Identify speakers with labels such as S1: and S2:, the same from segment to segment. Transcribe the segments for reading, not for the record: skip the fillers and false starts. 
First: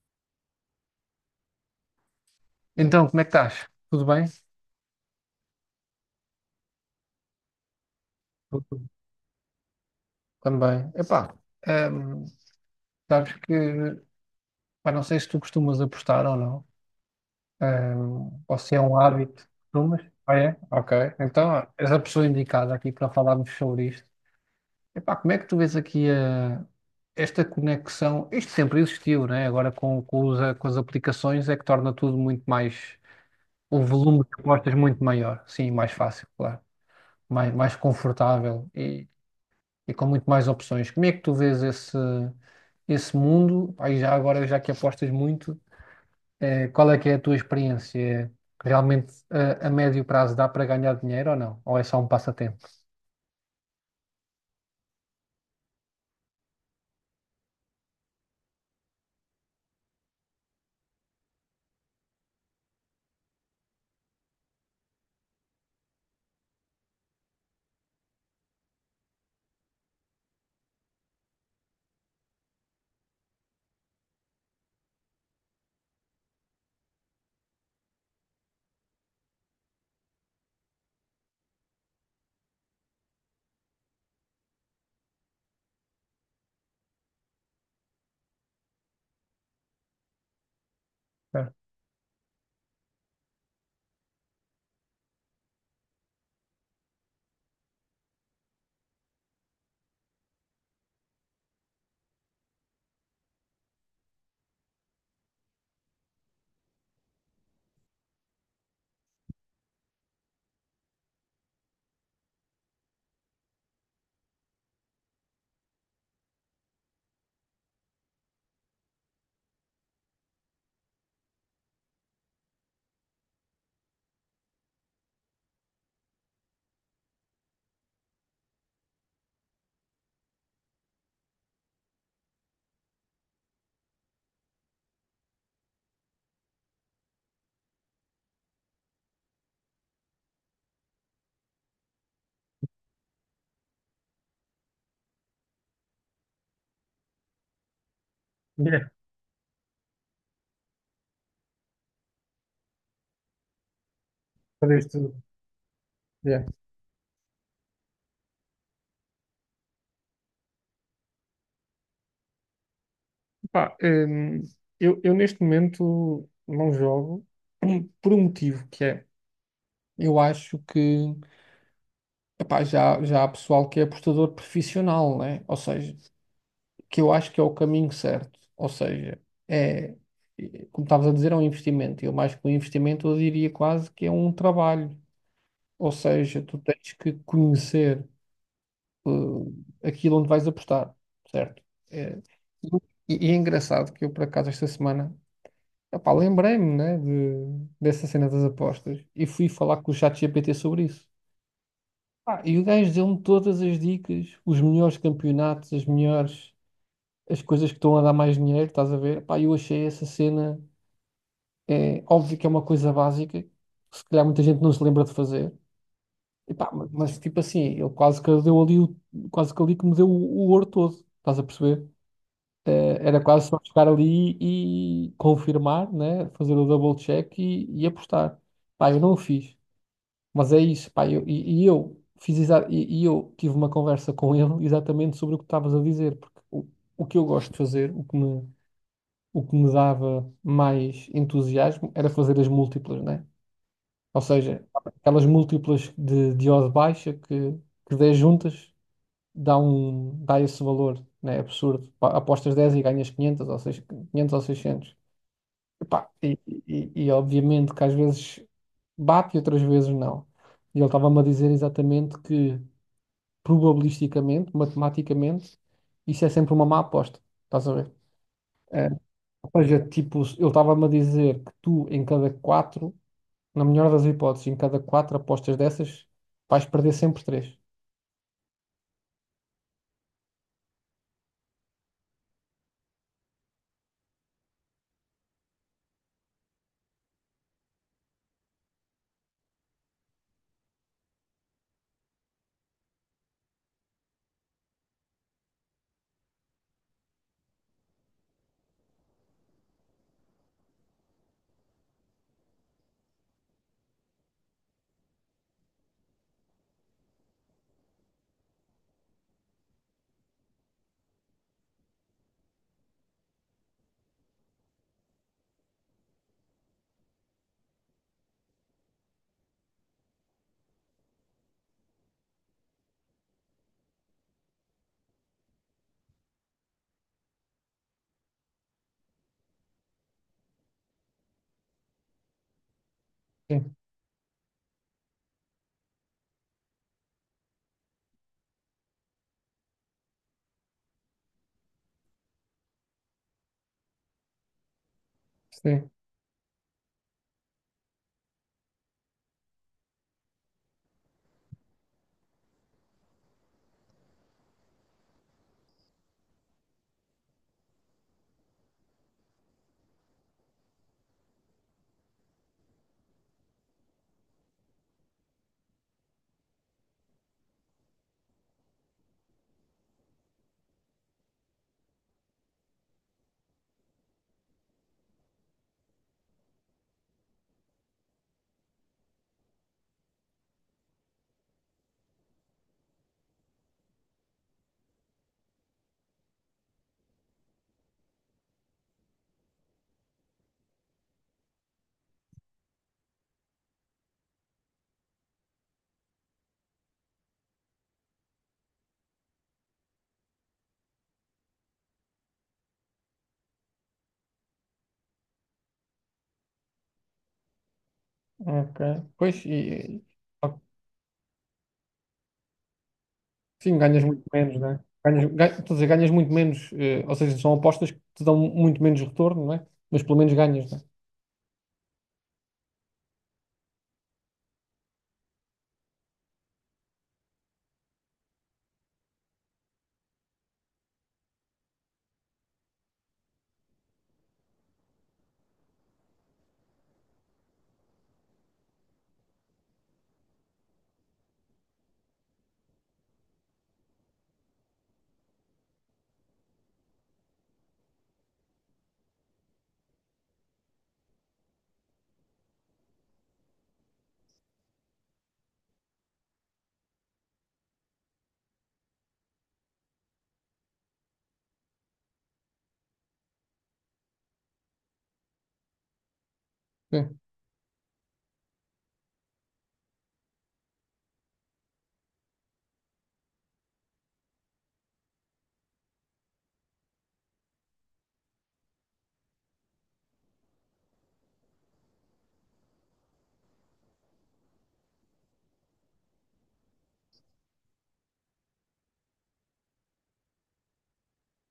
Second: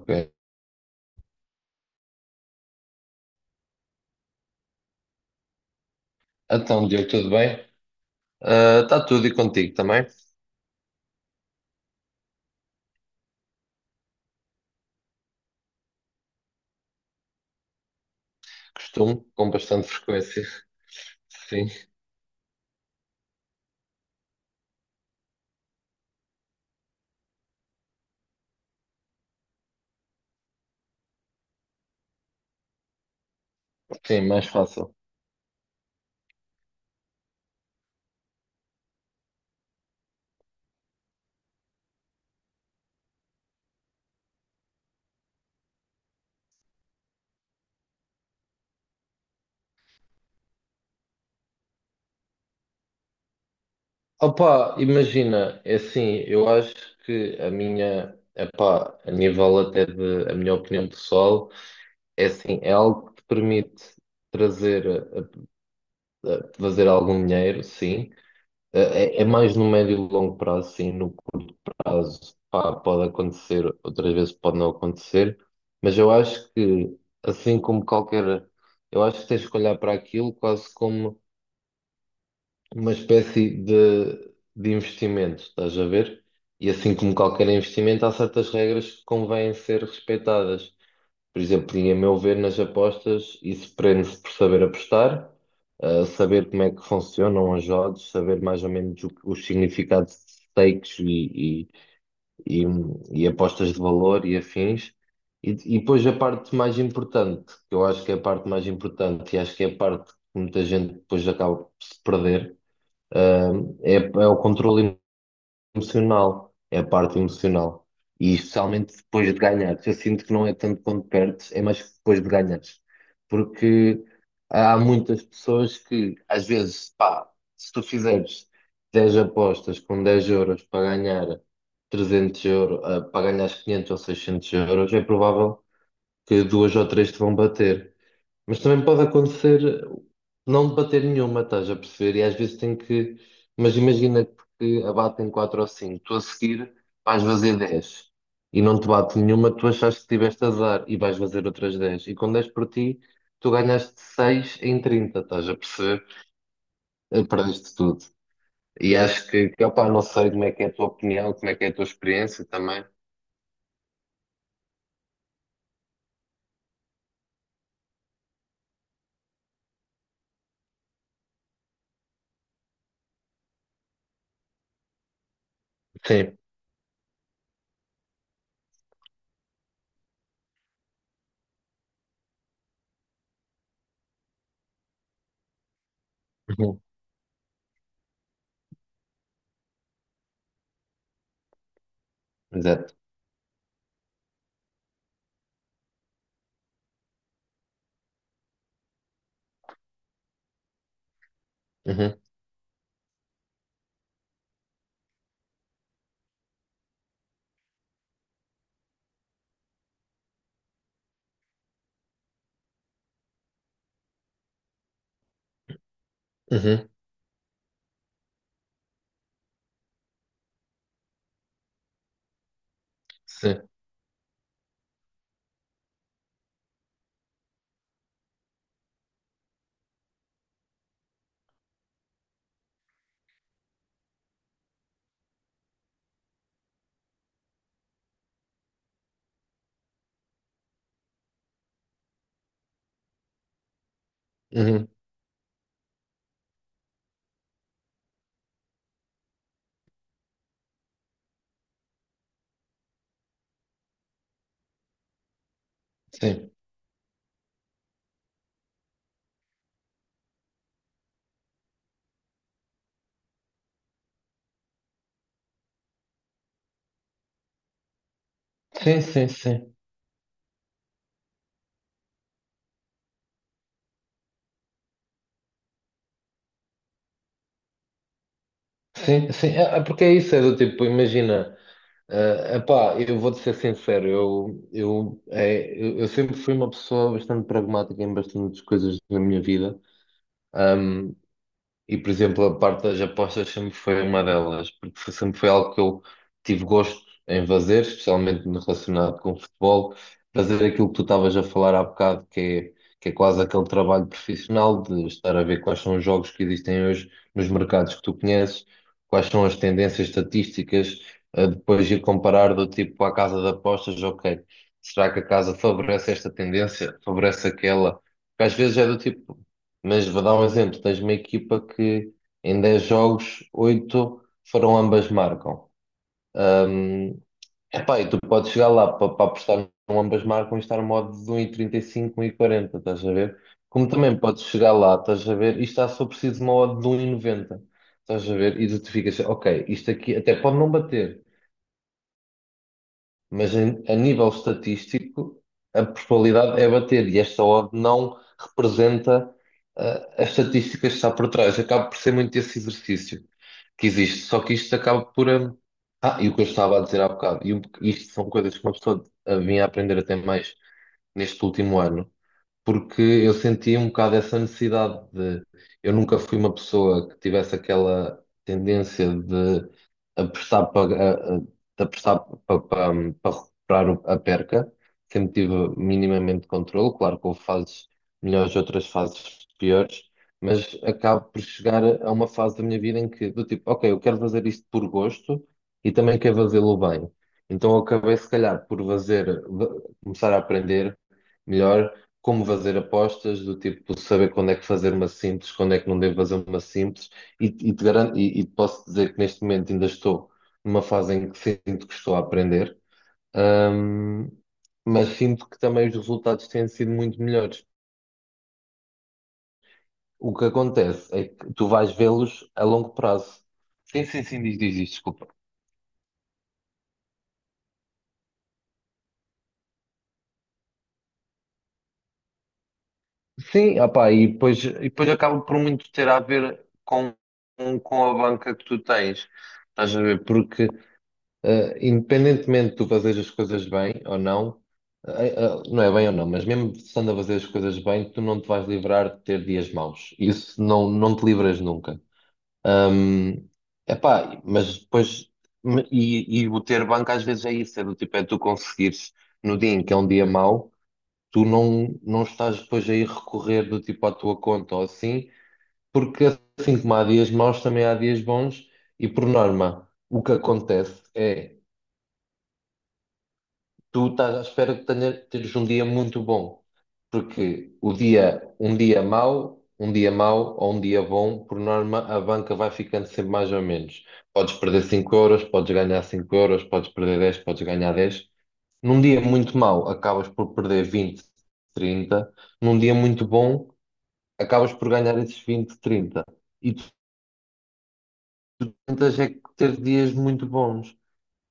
S1: Ok.
S2: Então, como é que estás? Tudo bem?
S1: Então, Diogo, tudo bem?
S2: Tudo
S1: Está tudo e contigo também?
S2: também. Epá, hum, sabes que, pá, não sei se tu costumas apostar ou não, ou se é um
S1: Costumo,
S2: hábito.
S1: com bastante
S2: Costumas? Ah,
S1: frequência.
S2: é? Ok. Então,
S1: Sim,
S2: és a pessoa indicada aqui para falarmos sobre isto. Epá, como é que tu vês aqui esta conexão? Isto sempre existiu, né? Agora com com as aplicações é que torna tudo muito mais, o
S1: sim,
S2: volume de
S1: mais
S2: apostas
S1: fácil.
S2: muito maior. Sim, mais fácil, claro. Mais confortável e com muito mais opções. Como é que tu vês esse mundo? Pá, e já agora, já que apostas muito, qual é que é a tua experiência? É, Realmente, a médio prazo dá para ganhar dinheiro ou não? Ou é só um passatempo?
S1: Opa, imagina, é assim, eu acho que epá, a nível até de, a minha opinião pessoal, é assim, é algo que te permite trazer, fazer algum dinheiro, sim. É, mais no médio e longo prazo, sim, no casos, pá, pode acontecer, outras vezes pode não acontecer, mas eu acho que, assim como qualquer, eu acho que tens que olhar para aquilo quase como uma espécie de investimento, estás a ver? E assim como qualquer investimento, há certas regras que convêm ser respeitadas. Por
S2: Ah,
S1: exemplo, e a meu ver, nas apostas, isso prende-se por saber apostar, saber como é que funcionam os odds, saber mais ou menos os significados de stakes e, e apostas de valor e afins. E, e depois a parte mais importante, que eu acho que é a parte mais importante e acho que é a parte que muita gente depois acaba por se perder, ah, é o controle emocional, é a parte emocional. E especialmente depois de ganhares. Eu sinto que não é tanto quando perdes, é mais depois de ganhares. Porque há muitas pessoas que, às vezes, pá, se tu fizeres 10 apostas com 10 euros para ganhar 300 euros, para ganhar 500 ou 600 euros, é provável que duas ou três te vão bater. Mas também pode acontecer não debater nenhuma, estás a perceber? E às vezes tem que. Mas imagina que abatem 4 ou 5 tu a seguir vais fazer 10 e não te
S2: yeah,
S1: bate nenhuma, tu achaste que tiveste azar e vais fazer outras 10 E com 10 por ti, tu ganhaste 6
S2: fazer
S1: em
S2: isto
S1: 30,
S2: tudo.
S1: estás a perceber?
S2: Yeah.
S1: Perdeste tudo. E acho que opá, não sei como é que é a tua opinião, como é que é a tua experiência também.
S2: Pá, eu neste momento não jogo por um motivo que é, eu acho que epá, já há pessoal que é apostador profissional, né? Ou seja,
S1: Sim,
S2: que eu acho que é o caminho certo. Ou seja, é, como estavas a dizer, é um investimento. Eu mais que um investimento, eu diria quase que é um trabalho. Ou seja, tu
S1: Uhum.
S2: tens que conhecer aquilo onde vais apostar, certo? É,
S1: Exato.
S2: e é engraçado que eu, por acaso, esta semana, epá, lembrei-me, né, dessa cena das apostas e fui falar com o ChatGPT sobre isso.
S1: Uhum.
S2: Pá, e o gajo deu-me todas as dicas, os melhores campeonatos, as coisas que estão a dar mais dinheiro, estás a ver? Pá, eu achei essa cena, é óbvio que é uma coisa básica, que se calhar muita gente não se lembra de fazer. E pá,
S1: Uhum.
S2: mas tipo assim, ele quase que deu ali, quase que ali que me deu o ouro todo, estás a perceber? Era quase só
S1: Sim,
S2: chegar ali e confirmar, né? Fazer o double check e apostar. Pá, eu não o fiz, mas é isso, pá, eu, e eu fiz exa- e eu tive uma conversa com ele exatamente sobre o que estavas a dizer, porque o que eu gosto de fazer, o que me dava mais entusiasmo era fazer as múltiplas, né? Ou seja,
S1: Uhum.
S2: aquelas múltiplas de odd baixa que 10 juntas dá esse valor, né? Absurdo. Pá, apostas 10 e ganhas 500 ou, 6, 500 ou 600. Epá, E,
S1: Sim,
S2: e, e obviamente que às vezes bate e outras vezes não. E ele estava-me a dizer exatamente que probabilisticamente, matematicamente, isso é sempre uma má aposta. Estás a ver? É,
S1: sim, sim,
S2: Ou
S1: sim.
S2: seja, tipo, eu estava-me a dizer que tu, em cada quatro, na melhor das hipóteses, em cada quatro apostas dessas, vais perder sempre três.
S1: Sim, sim, é porque é isso, é do tipo, imagina. Ah, epá, eu vou-te ser sincero, eu sempre fui uma pessoa bastante pragmática em bastantes coisas na minha vida. E, por exemplo, a parte das apostas sempre foi uma delas, porque sempre foi algo que eu tive gosto em fazer, especialmente no relacionado com o futebol, fazer aquilo que tu estavas a falar há bocado, que é quase aquele trabalho profissional de estar a ver quais são os jogos que existem hoje nos mercados que tu conheces, quais são as tendências estatísticas, a depois ir comparar do tipo à casa de apostas, ok, será que a casa favorece esta tendência, favorece aquela? Porque às vezes é do tipo. Mas vou dar um exemplo: tens uma equipa que em 10 jogos, 8 foram ambas marcam. Hum, Epá, e tu podes chegar lá para apostar num ambas marcam e estar no modo de 1,35, 1,40 estás a ver?
S2: Sim,
S1: Como também podes chegar lá, estás a ver, e está só preciso de uma odd de 1,90 estás a ver? E tu te ficas, ok, isto aqui até pode não bater, mas a nível estatístico a
S2: sim,
S1: probabilidade é bater e esta odd não representa as estatísticas que está por trás. Acaba por ser muito esse exercício que existe, só que isto acaba por. E o que eu estava a dizer há bocado, e isto são coisas que uma pessoa vinha a aprender até mais neste último ano, porque eu sentia um bocado essa necessidade de. Eu nunca fui uma pessoa que tivesse aquela tendência de apostar para, de apostar para recuperar a perca, sempre tive minimamente controle. Claro que houve fases melhores, outras fases piores, mas acabo por chegar a uma fase da minha vida em que, do tipo, ok, eu quero fazer isto por gosto e também quero fazê-lo bem. Então eu acabei, se calhar, por fazer, começar a aprender melhor como fazer apostas, do tipo saber quando é que fazer uma simples, quando é que não devo fazer uma simples, e te garanto, e te posso dizer que neste momento ainda estou numa fase em que sinto que estou a aprender, hum, mas sinto que também os resultados têm sido muito melhores.
S2: ok. Pois,
S1: O que acontece é que tu vais vê-los a longo prazo.
S2: sim, ganhas
S1: Sim,
S2: muito
S1: sim, sim,
S2: menos,
S1: diz, diz,
S2: né?
S1: diz, desculpa.
S2: Estou a dizer, ganhas muito menos, ou seja, são apostas que te dão muito menos retorno, não é? Mas pelo menos ganhas, né?
S1: Sim, opá, e depois acaba por muito ter a ver com a banca que tu tens. Estás a ver? Porque independentemente de tu fazeres as coisas bem ou não, não é bem ou não, mas mesmo estando a fazer as coisas bem, tu não te vais livrar de ter dias maus. Isso não, não te livras nunca. Hum, Epá, mas depois, e o ter banco às vezes é isso, é do tipo, é tu conseguires no dia em que é um dia mau, tu não, não estás depois a ir recorrer do tipo à tua conta ou assim, porque assim como há dias maus, também há dias bons, e por norma, o que acontece é. Tu estás à espera de teres um dia muito bom,
S2: Sim,
S1: porque o dia, um dia mau ou um dia bom, por norma, a banca vai ficando sempre mais ou menos. Podes perder 5 euros, podes ganhar 5 euros, podes perder 10 podes ganhar 10 Num dia muito mau, acabas por perder 20 30 Num dia muito bom, acabas por ganhar esses 20 30 E tu tentas é que ter dias muito bons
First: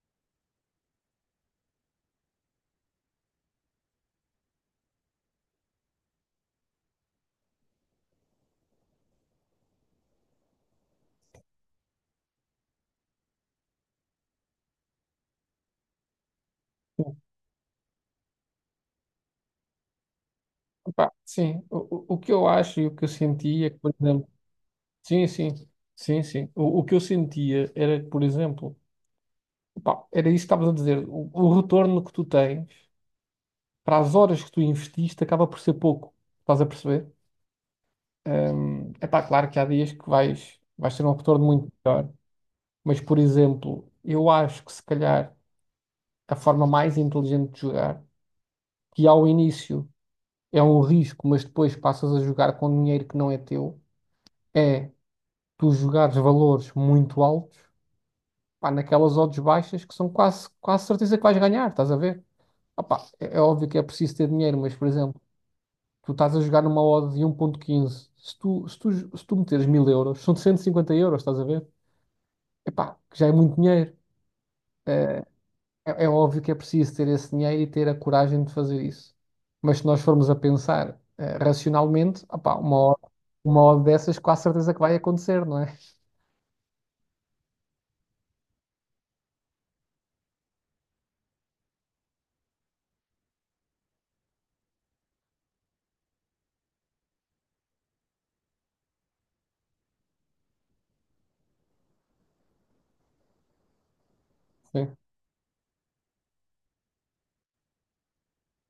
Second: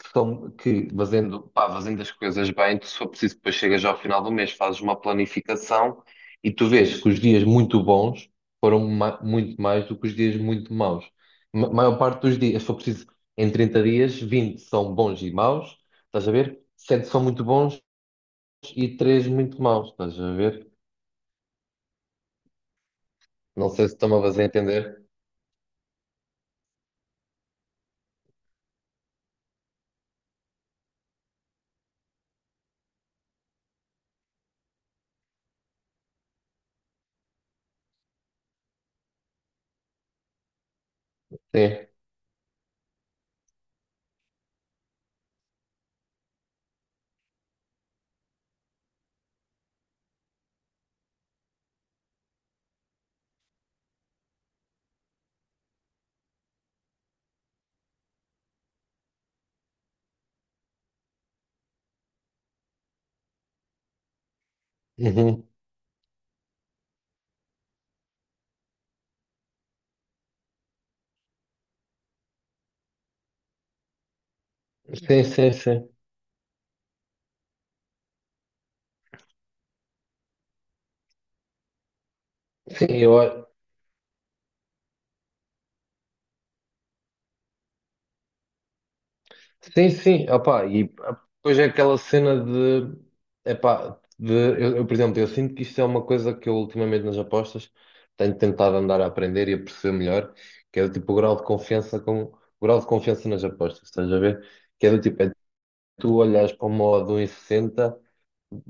S1: que, são, que fazendo, pá, fazendo as coisas bem, tu só preciso depois chegas ao final do mês, fazes uma planificação e tu vês que os dias muito bons foram muito mais do que os dias muito maus. Ma maior parte dos dias, só preciso, em 30 dias, 20 são bons e maus, estás a ver? Sete são muito bons e 3 muito maus, estás a ver?
S2: epá, sim. O que eu acho e o que eu
S1: Não
S2: sentia,
S1: sei
S2: por
S1: se estão a
S2: exemplo,
S1: fazer entender.
S2: sim, sim, sim, sim. O que eu sentia era, que, por exemplo, pá, era isso que estavas a dizer. O retorno que tu tens para as horas que tu investiste acaba por ser pouco. Estás a perceber? É pá, claro que há dias que vais ter um retorno muito
S1: Sim.
S2: melhor. Mas, por exemplo, eu acho que se calhar a forma mais inteligente de jogar, que ao início é um risco, mas depois passas a jogar com dinheiro que não é teu, é tu jogares valores muito altos, pá, naquelas odds baixas que são quase, quase certeza que vais ganhar, estás a ver? Opá, é óbvio que é preciso ter dinheiro, mas, por exemplo.
S1: Uhum.
S2: Tu estás a jogar numa odd de 1,15. Se tu meteres 1.000 euros, são 150 euros, estás a ver? Epá, que já é muito dinheiro. Eh,
S1: Sim, sim, sim.
S2: é óbvio que é preciso ter esse dinheiro e ter a coragem de fazer isso. Mas se nós formos a pensar, racionalmente, opá, uma
S1: Sim,
S2: odd,
S1: eu,
S2: uma odd dessas, com a certeza que vai acontecer, não é?
S1: sim, sim, opá, e depois é aquela cena de, epá, de eu, por exemplo, eu sinto que isto é uma coisa que eu ultimamente nas apostas tenho tentado andar a aprender e a perceber melhor, que é do tipo o grau de confiança com o grau de confiança nas apostas, estás a ver? Que é
S2: Sim,
S1: do tipo, é tu olhas para uma odd de 1,60.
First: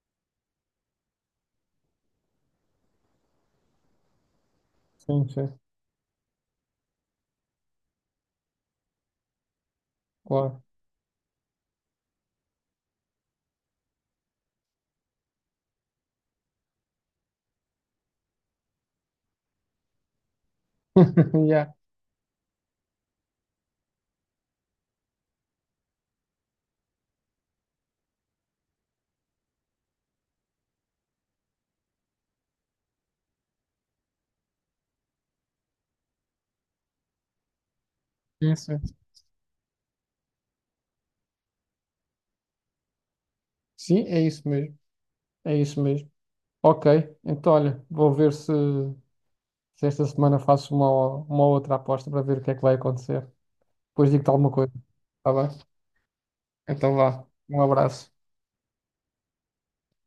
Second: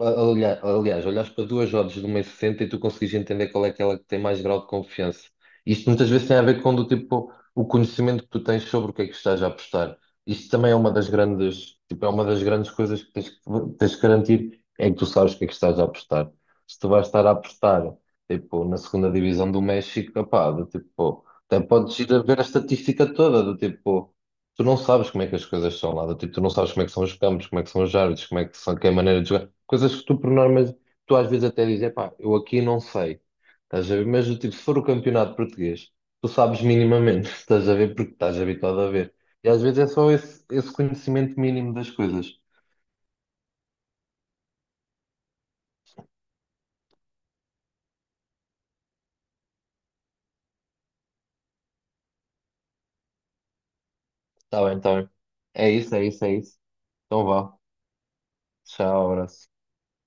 S1: Aliás, olhas para duas rodas de um 1,60 e sessenta e tu consegues entender qual é aquela que tem mais grau de
S2: sim,
S1: confiança.
S2: sim,
S1: Isto muitas vezes tem a ver com do tipo o conhecimento que tu tens sobre o que é que estás a apostar. Isto
S2: claro.
S1: também é uma das grandes, tipo, é uma das grandes coisas que tens que garantir é que tu sabes o que é que estás a apostar. Se tu vais estar a apostar, tipo, na segunda divisão do México, opá, do tipo, até
S2: Yeah,
S1: podes ir a ver a estatística toda, do tipo, tu não sabes como é que as coisas são lá, do tipo, tu não sabes como é que são os campos, como é que são os árbitros, como é que são, que é a maneira de jogar, coisas que tu por norma, tu às vezes até dizes, epá, eu aqui não sei, estás a ver? Mas do tipo, se for o campeonato português, tu sabes minimamente, estás a ver, porque estás
S2: é isso.
S1: habituado a ver. E às vezes é só esse, esse conhecimento mínimo das coisas.
S2: Sim, é isso mesmo. É isso mesmo. Ok, então olha, vou ver se esta semana faço uma outra aposta para ver o que é que vai acontecer. Depois digo-te alguma
S1: Está
S2: coisa.
S1: bem, está bem.
S2: Está bem?
S1: É isso, é isso, é isso.
S2: Então vá.
S1: Então vá.
S2: Um abraço.
S1: Tchau, abraço.